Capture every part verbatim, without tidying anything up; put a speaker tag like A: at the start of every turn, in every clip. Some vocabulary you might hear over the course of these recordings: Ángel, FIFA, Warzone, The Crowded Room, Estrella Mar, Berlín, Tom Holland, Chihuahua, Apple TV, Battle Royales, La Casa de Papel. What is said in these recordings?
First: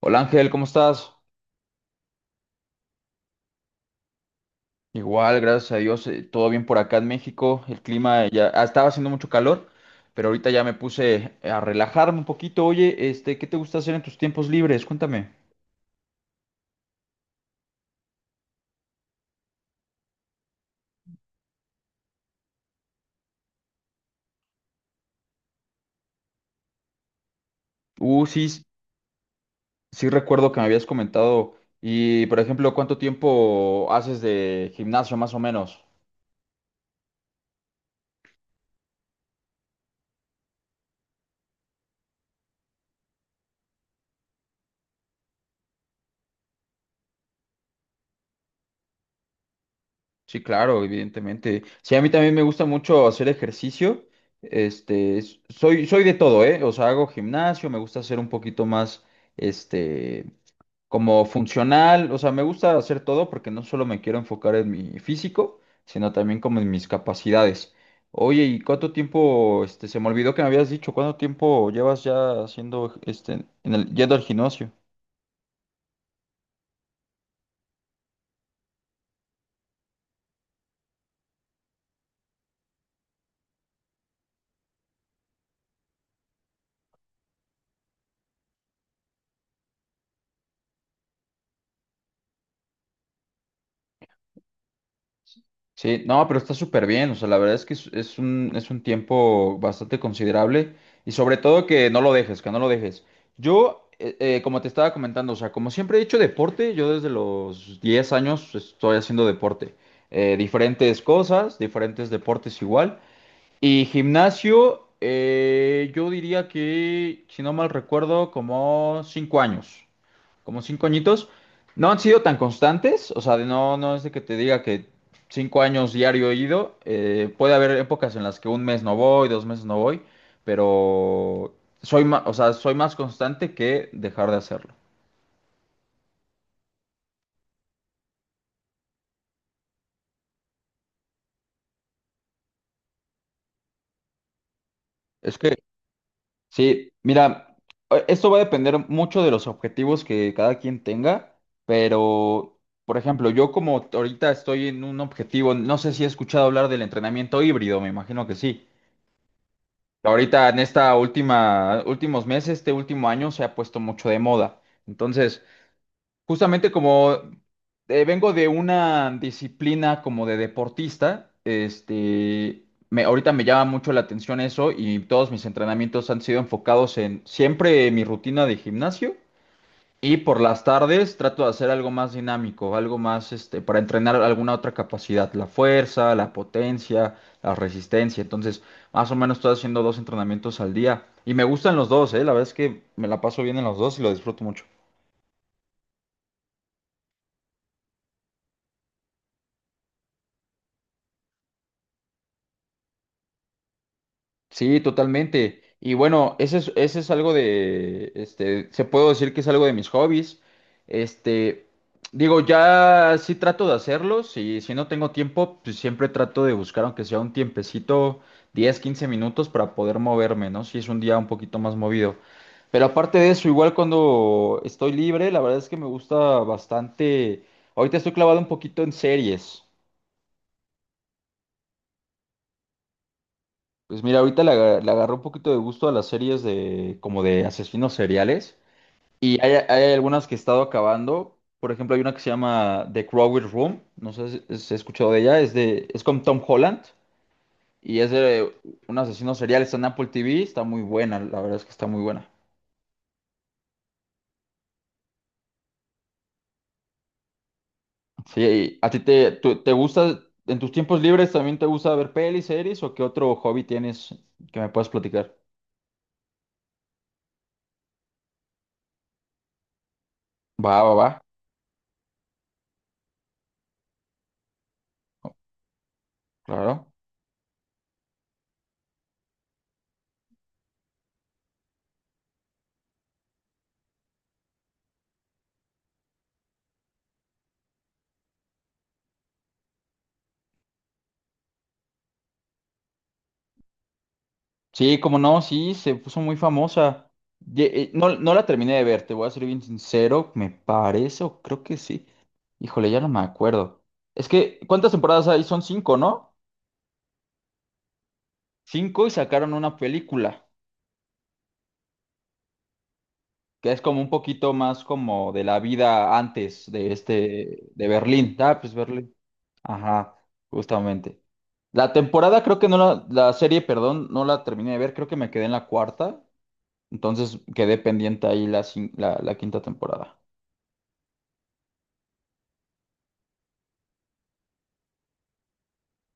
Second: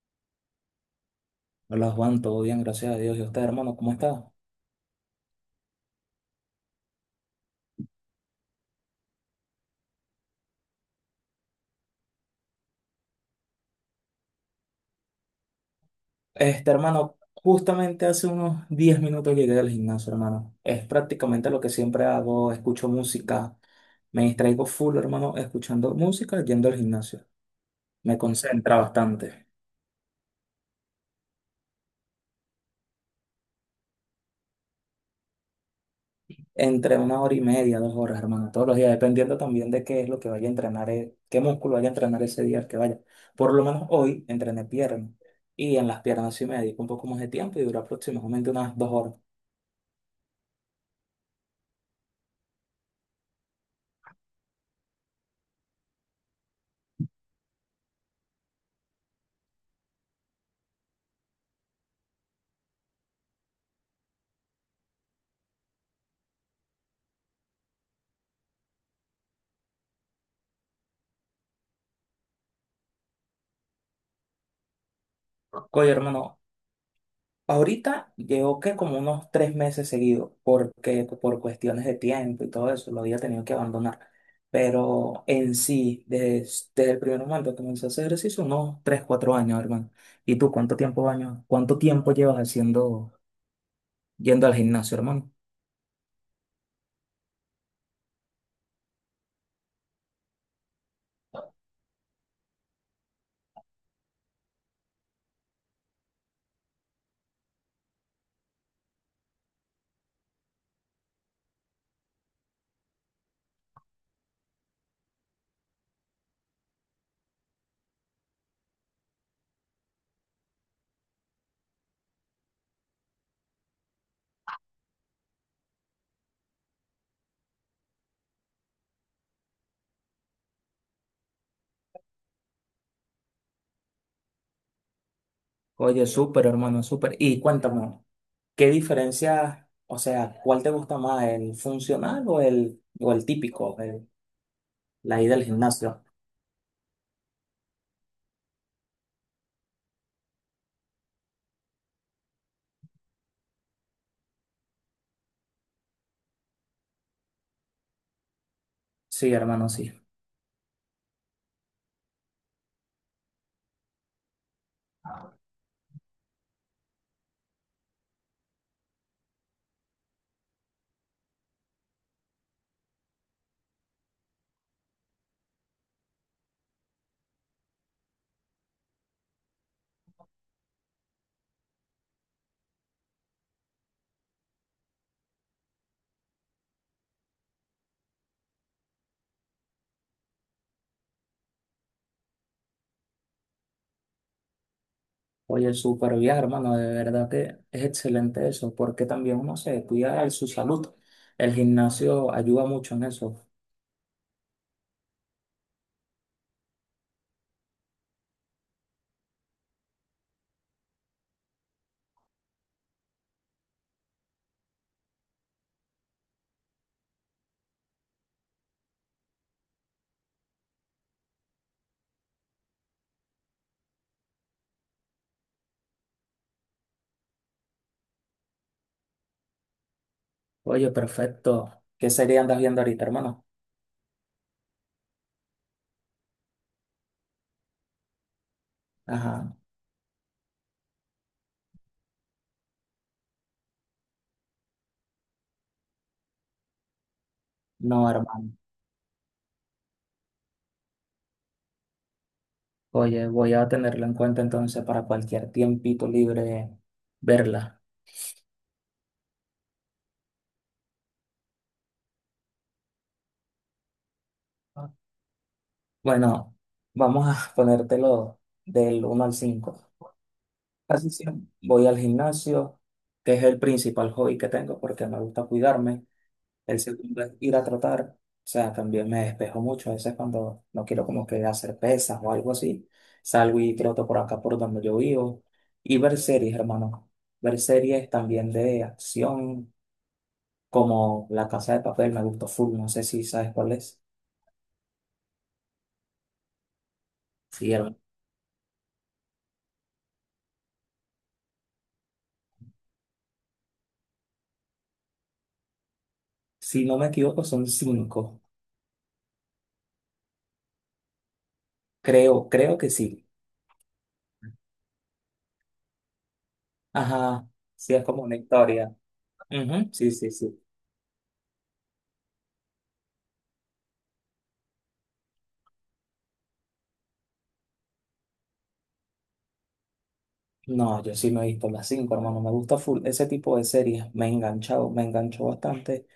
A: Hola Ángel, ¿cómo estás?
B: Hola Juan, todo bien, gracias a Dios. ¿Y usted, hermano, cómo está?
A: Igual, gracias a Dios, eh, todo bien por acá en México. El clima eh, ya ah, estaba haciendo mucho calor, pero ahorita ya me puse a relajarme un poquito. Oye, este, ¿qué te gusta hacer en tus tiempos libres? Cuéntame.
B: Este, hermano, justamente hace unos diez minutos llegué del gimnasio, hermano. Es prácticamente lo que siempre hago, escucho música, me distraigo full, hermano, escuchando música, yendo al gimnasio. Me
A: Uh, sí,
B: concentra bastante.
A: sí recuerdo que me habías comentado. Y, por ejemplo, ¿cuánto tiempo haces de gimnasio más o menos?
B: Entre una hora y media, dos horas, hermano, todos los días, dependiendo también de qué es lo que vaya a entrenar, eh, qué músculo vaya a entrenar ese día al que vaya. Por lo menos hoy entrené piernas y en las piernas sí me dedico un poco más de tiempo y dura aproximadamente unas dos horas.
A: Sí, claro, evidentemente. Sí, a mí también me gusta mucho hacer ejercicio. Este, s- soy, soy de todo, ¿eh? O sea, hago gimnasio, me gusta hacer un poquito más. Este, como funcional, o sea, me gusta hacer todo porque no solo me quiero enfocar en mi físico, sino también como en mis capacidades. Oye, ¿y cuánto tiempo, este, se me olvidó que me habías dicho, cuánto tiempo llevas ya haciendo, este, en el, yendo al gimnasio?
B: Oye, hermano, ahorita llevo que como unos tres meses seguidos, porque por cuestiones de tiempo y todo eso, lo había tenido que abandonar. Pero en sí, desde el primer momento que comencé a hacer ejercicio, unos tres, cuatro años, hermano. ¿Y tú cuánto tiempo años, cuánto tiempo llevas haciendo, yendo al gimnasio, hermano?
A: Sí, no, pero está súper bien, o sea, la verdad es que es, es un, es un tiempo bastante considerable y sobre todo que no lo dejes, que no lo dejes. Yo, eh, eh, como te estaba comentando, o sea, como siempre he hecho deporte, yo desde los diez años estoy haciendo deporte. Eh, diferentes cosas, diferentes deportes igual, y gimnasio, eh, yo diría que, si no mal recuerdo, como cinco años, como cinco añitos. No han sido tan constantes, o sea, de no, no es de que te diga que cinco años diario he ido. eh, puede haber épocas en las que un mes no voy, dos meses no voy, pero soy más, o sea, soy más constante que dejar de hacerlo.
B: Oye, súper, hermano, súper. Y cuéntame, ¿qué diferencia, o sea, cuál te gusta más, el funcional o el, o el típico, el- la ida
A: Es
B: al
A: que.
B: gimnasio?
A: Sí, mira, eh, esto va a depender mucho de los objetivos que cada quien tenga, pero, por ejemplo, yo como ahorita estoy en un objetivo, no sé si he escuchado hablar del entrenamiento híbrido, me imagino que sí.
B: Sí, hermano, sí.
A: Ahorita en esta última, últimos meses, este último año se ha puesto mucho de moda. Entonces, justamente como eh, vengo de una disciplina como de deportista, este, me, ahorita me llama mucho la atención eso y todos mis entrenamientos han sido enfocados en siempre mi rutina de gimnasio y por las tardes trato de hacer algo más dinámico, algo más este, para entrenar alguna otra capacidad, la fuerza, la potencia, la resistencia. Entonces, más o menos estoy haciendo dos entrenamientos al día y me gustan los dos, eh, la verdad es que me la paso bien en los dos y lo disfruto mucho.
B: Oye, súper bien, hermano, de verdad que es excelente eso, porque también uno se cuida de su salud. El gimnasio ayuda mucho en eso.
A: Sí, totalmente. Y bueno, ese es, ese es algo de, este, se puedo decir que es algo de mis hobbies. Este, digo, ya sí trato de hacerlos y si no tengo tiempo, pues siempre trato de buscar, aunque sea un tiempecito, diez, quince minutos para poder moverme, ¿no? Si es un día un poquito más movido. Pero aparte de eso, igual cuando estoy libre, la verdad es que me gusta bastante. Ahorita estoy clavado un poquito en series.
B: Oye, perfecto. ¿Qué sería andas viendo ahorita, hermano?
A: Pues mira, ahorita le, aga- le agarró un poquito de gusto a las series de como de asesinos seriales. Y hay,
B: Ajá,
A: hay algunas que he estado acabando. Por ejemplo, hay una que se llama The Crowded Room. No sé si si has escuchado de ella. Es de, es con Tom Holland. Y
B: no,
A: es de
B: hermano.
A: un asesino serial. Está en Apple T V. Está muy buena. La verdad es que está muy buena.
B: Oye, voy a tenerlo en cuenta entonces para cualquier tiempito libre verla.
A: Sí, y ¿a ti te, tú- te gusta, en tus tiempos libres también te gusta ver pelis, series o qué otro hobby tienes que me puedas platicar?
B: Bueno, vamos a ponértelo del uno al cinco.
A: Va, va, va.
B: Casi siempre voy al gimnasio, que es el principal hobby que tengo porque me gusta cuidarme. El
A: Claro.
B: segundo es ir a trotar. O sea, también me despejo mucho. A veces cuando no quiero como que hacer pesas o algo así, salgo y troto por acá por donde yo vivo. Y ver series, hermano. Ver series también de acción, como La Casa de Papel, me gustó full. No sé si sabes cuál es.
A: Sí, como no, sí, se puso muy famosa. Ye-
B: Sí,
A: eh,
B: hermano.
A: No, no la terminé de ver, te voy a ser bien sincero, me parece, o creo que sí. Híjole, ya no me acuerdo. Es que, ¿cuántas temporadas hay? Son cinco, ¿no?
B: Si no me equivoco, son cinco.
A: Cinco y sacaron una película,
B: Creo, creo que sí.
A: que es como un poquito más como de la vida antes de
B: Ajá.
A: este, de
B: Sí, es como
A: Berlín.
B: una
A: Ah, pues
B: historia.
A: Berlín.
B: Ujú. Sí,
A: Ajá,
B: sí, sí.
A: justamente. La temporada creo que no la, la serie, perdón, no la terminé de ver, creo que me quedé en la cuarta, entonces quedé pendiente ahí la, cin- la la quinta temporada.
B: No, yo sí me he visto las cinco, hermano. Me gusta full ese tipo de series. Me he enganchado, me enganchó bastante,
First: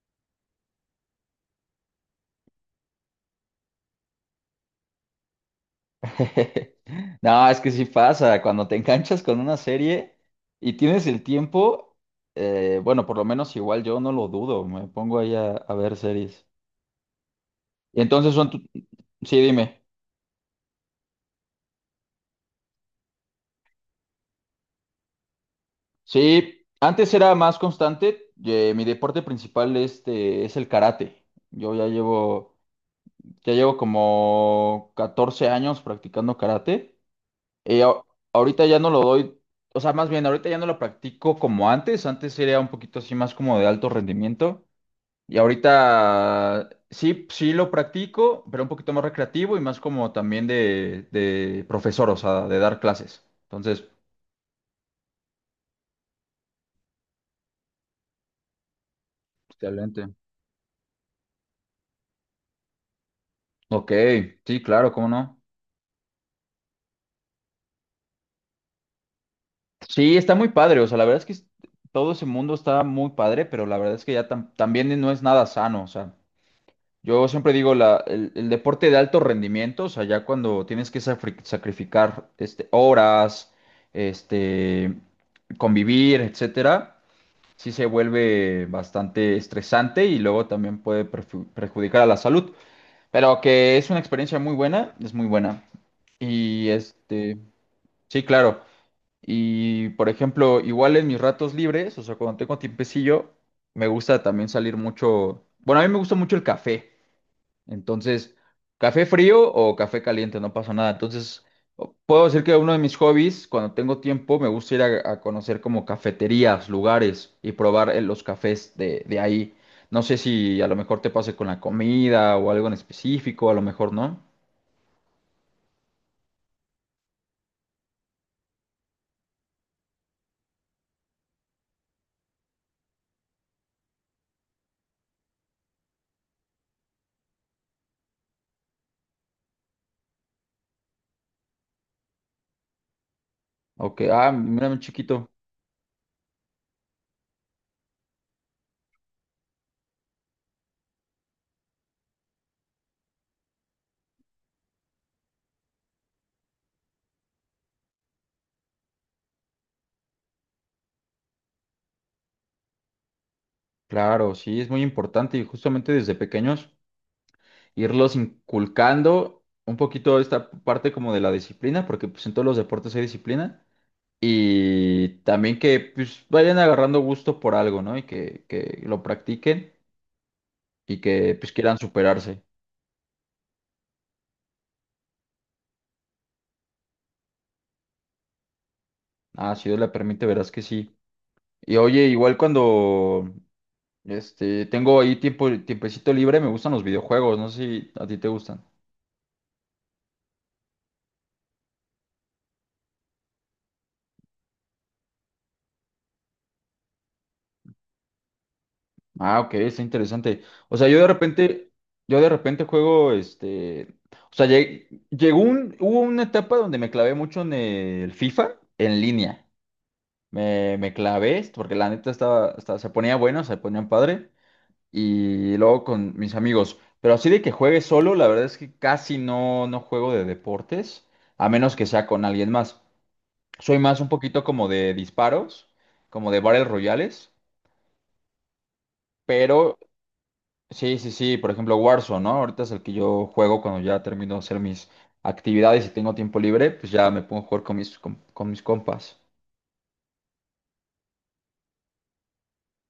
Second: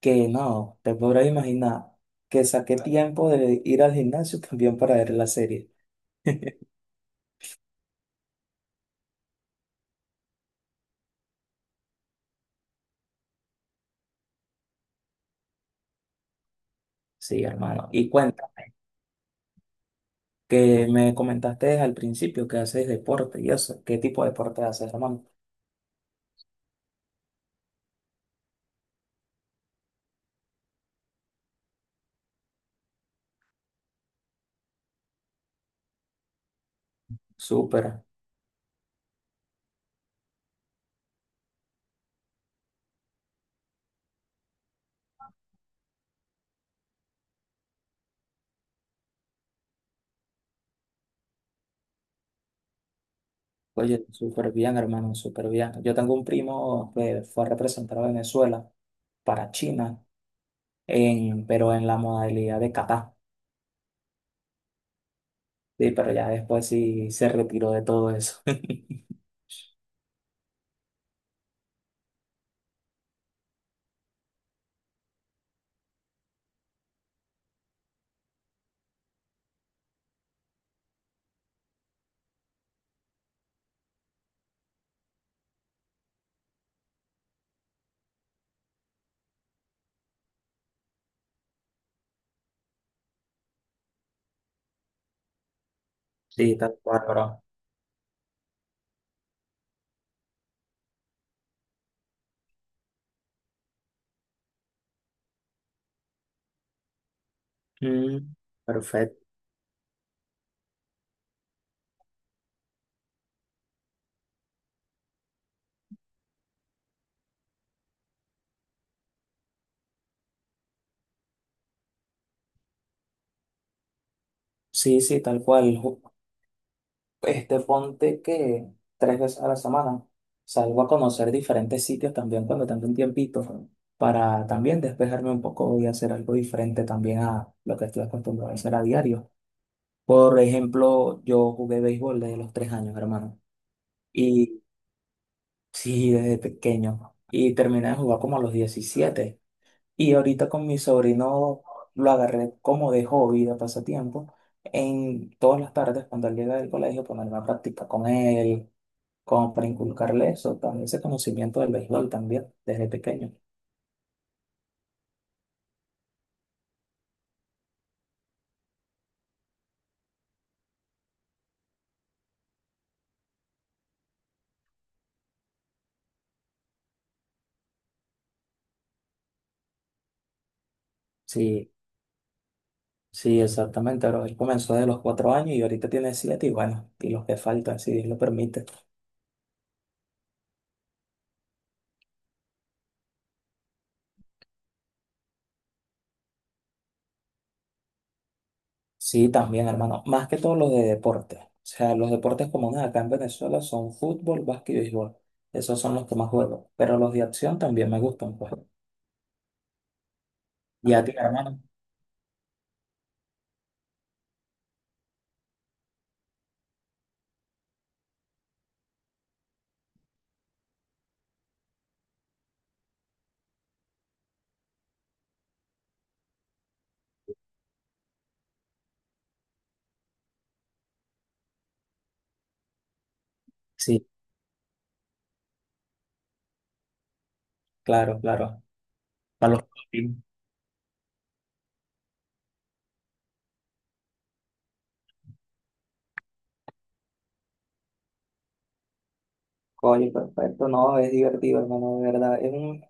B: que no, te podrás imaginar que saqué tiempo de ir al gimnasio también para ver la serie.
A: No, es que sí pasa, cuando te enganchas con una serie y tienes el tiempo, eh, bueno, por lo menos igual yo no lo dudo, me pongo ahí a, a, ver series.
B: Sí, hermano.
A: Y
B: Y
A: entonces son, tu-
B: cuéntame,
A: sí, dime,
B: que me comentaste al principio que haces deporte y eso. ¿Qué tipo de deporte haces, hermano?
A: sí, antes era más constante, eh, mi deporte principal este es el karate. Yo ya llevo, ya llevo como catorce años practicando karate. Eh, a-
B: Súper.
A: Ahorita ya no lo doy, o sea, más bien, ahorita ya no lo practico como antes, antes era un poquito así más como de alto rendimiento, y ahorita sí, sí lo practico, pero un poquito más recreativo y más como también de, de profesor, o sea, de dar clases. Entonces,
B: Oye, súper bien, hermano, súper bien. Yo tengo un primo que fue a representar a Venezuela para China,
A: excelente.
B: en, pero en la modalidad de kata.
A: Ok, sí, claro, cómo no.
B: Sí, pero ya después sí se retiró de todo eso.
A: Sí, está muy padre, o sea, la verdad es que es- todo ese mundo está muy padre, pero la verdad es que ya tam- también no es nada sano, o sea. Yo siempre digo la, el, el deporte de alto rendimiento, o sea, ya cuando tienes que safri- sacrificar este, horas, este, convivir, etcétera, sí se vuelve bastante estresante y luego también puede perju- perjudicar a la salud. Pero que es una experiencia muy buena, es muy buena.
B: Sí,
A: Y
B: tal cual, bro.
A: este, sí, claro. Y por ejemplo, igual en mis ratos libres, o sea, cuando tengo tiempecillo, me gusta también salir mucho. Bueno, a mí me gusta mucho el café.
B: Mm,
A: Entonces, café
B: perfecto.
A: frío o café caliente, no pasa nada. Entonces, o- puedo decir que uno de mis hobbies, cuando tengo tiempo, me gusta ir a, a, conocer como cafeterías, lugares y probar eh, los cafés de, de ahí. No sé si a lo mejor te pase con la comida o algo en específico, a lo mejor no.
B: Sí, sí, tal cual. Ju- Este, ponte que tres veces a la semana salgo a conocer diferentes sitios también cuando tengo un tiempito para también despejarme un poco y hacer algo diferente también a lo que estoy acostumbrado a hacer a diario. Por ejemplo, yo jugué béisbol desde los tres años, hermano.
A: Ok, ah,
B: Y
A: mira, mi chiquito.
B: sí, desde pequeño. Y terminé de jugar como a los diecisiete. Y ahorita con mi sobrino lo agarré como de hobby, de pasatiempo, en todas las tardes cuando él llega del colegio ponerme a practicar con él, como para inculcarle eso, también ese conocimiento del béisbol también, desde pequeño.
A: Claro, sí, es muy importante y justamente desde pequeños irlos inculcando un poquito esta parte como de la disciplina, porque pues en todos los deportes hay disciplina. Y también que pues vayan agarrando gusto por algo, ¿no? Y que, que lo practiquen y que pues
B: Sí,
A: quieran superarse.
B: sí, exactamente, pero él comenzó desde los cuatro años y ahorita tiene siete y bueno, y los que faltan, si Dios lo permite.
A: Ah, si Dios le permite, verás que sí. Y oye, igual cuando este tengo ahí tiempo, tiempecito libre, me gustan los videojuegos, no sé si a ti te gustan.
B: Sí, también, hermano, más que todo los de deporte. O sea, los deportes comunes acá en Venezuela son fútbol, básquet y béisbol. Esos son los que más juego, pero los de acción también me gustan, pues.
A: Ah, ok, está interesante. O sea,
B: Y
A: yo
B: a
A: de
B: ti, hermano.
A: repente, yo de repente juego este. O sea, lleg- llegó un, hubo una etapa donde me clavé mucho en el FIFA en línea. Me, me clavé, porque la neta estaba, estaba- se ponía bueno, se ponían padre. Y luego con mis amigos. Pero así de que juegue solo, la verdad es que casi no, no juego de deportes, a menos que sea con alguien más. Soy más
B: Sí,
A: un poquito como de disparos, como de Battle Royales.
B: claro, claro. Para los
A: Pero
B: papi.
A: sí, sí, sí, por ejemplo Warzone, ¿no? Ahorita es el que yo juego cuando ya termino de hacer mis actividades y tengo tiempo libre, pues ya me pongo a jugar con mis, con con mis compas.
B: Oye, perfecto, no, es divertido, hermano, de verdad. Es un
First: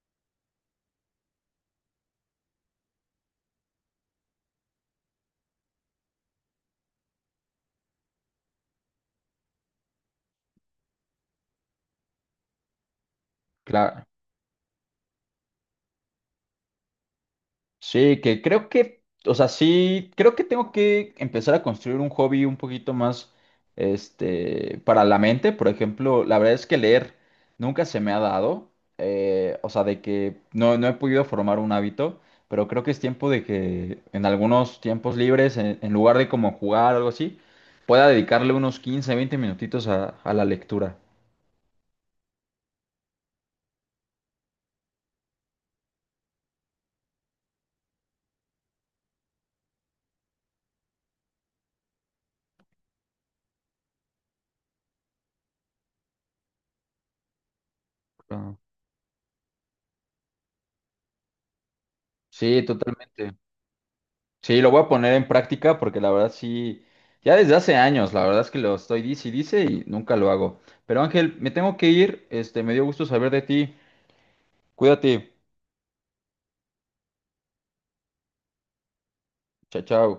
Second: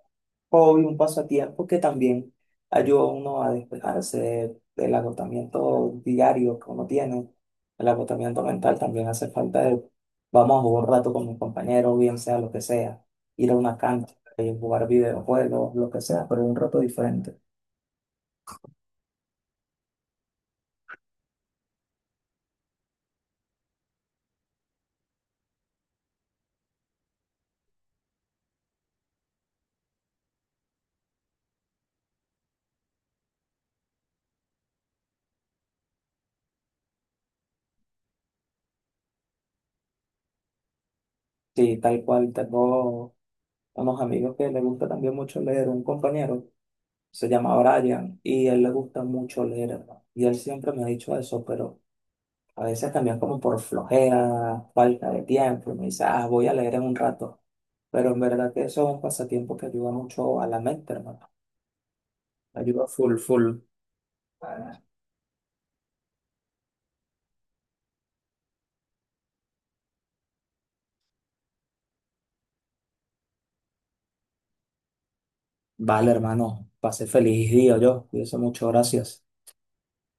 B: hobby, un pasatiempo que también ayuda a uno a despejarse de- del agotamiento diario que uno tiene. El agotamiento mental también hace falta de, vamos a jugar un rato con mis compañeros, bien sea lo que sea, ir a una
A: Claro.
B: cancha, eh, jugar videojuegos, lo que sea, pero un rato diferente.
A: Sí, que creo que, o sea, sí, creo que tengo que empezar a construir un hobby un poquito más, este, para la mente. Por ejemplo, la verdad es que leer nunca se me ha dado, eh, o sea, de que no, no he podido formar un hábito, pero creo que es tiempo de que en algunos tiempos libres, en, en lugar de como jugar o algo así, pueda dedicarle unos quince, veinte minutitos a, a, la lectura.
B: Sí, tal cual, tengo unos amigos que les gusta también mucho leer, un compañero. Se llama Brian y a él le gusta mucho leer, hermano. Y él siempre me ha dicho eso, pero a veces también como por flojera, falta de tiempo, y me dice, ah, voy a leer en un rato. Pero en verdad
A: Ah.
B: que eso es un pasatiempo que ayuda mucho a la mente, hermano.
A: Sí,
B: Ayuda full,
A: totalmente.
B: full.
A: Sí, lo voy a poner en práctica porque la verdad sí, ya desde hace años, la verdad es que lo estoy dice y dice y nunca lo hago. Pero Ángel, me tengo que ir, este, me dio gusto saber de ti. Cuídate.
B: Vale, hermano, pase feliz día yo. Cuídese mucho, gracias.
A: Chao, chao.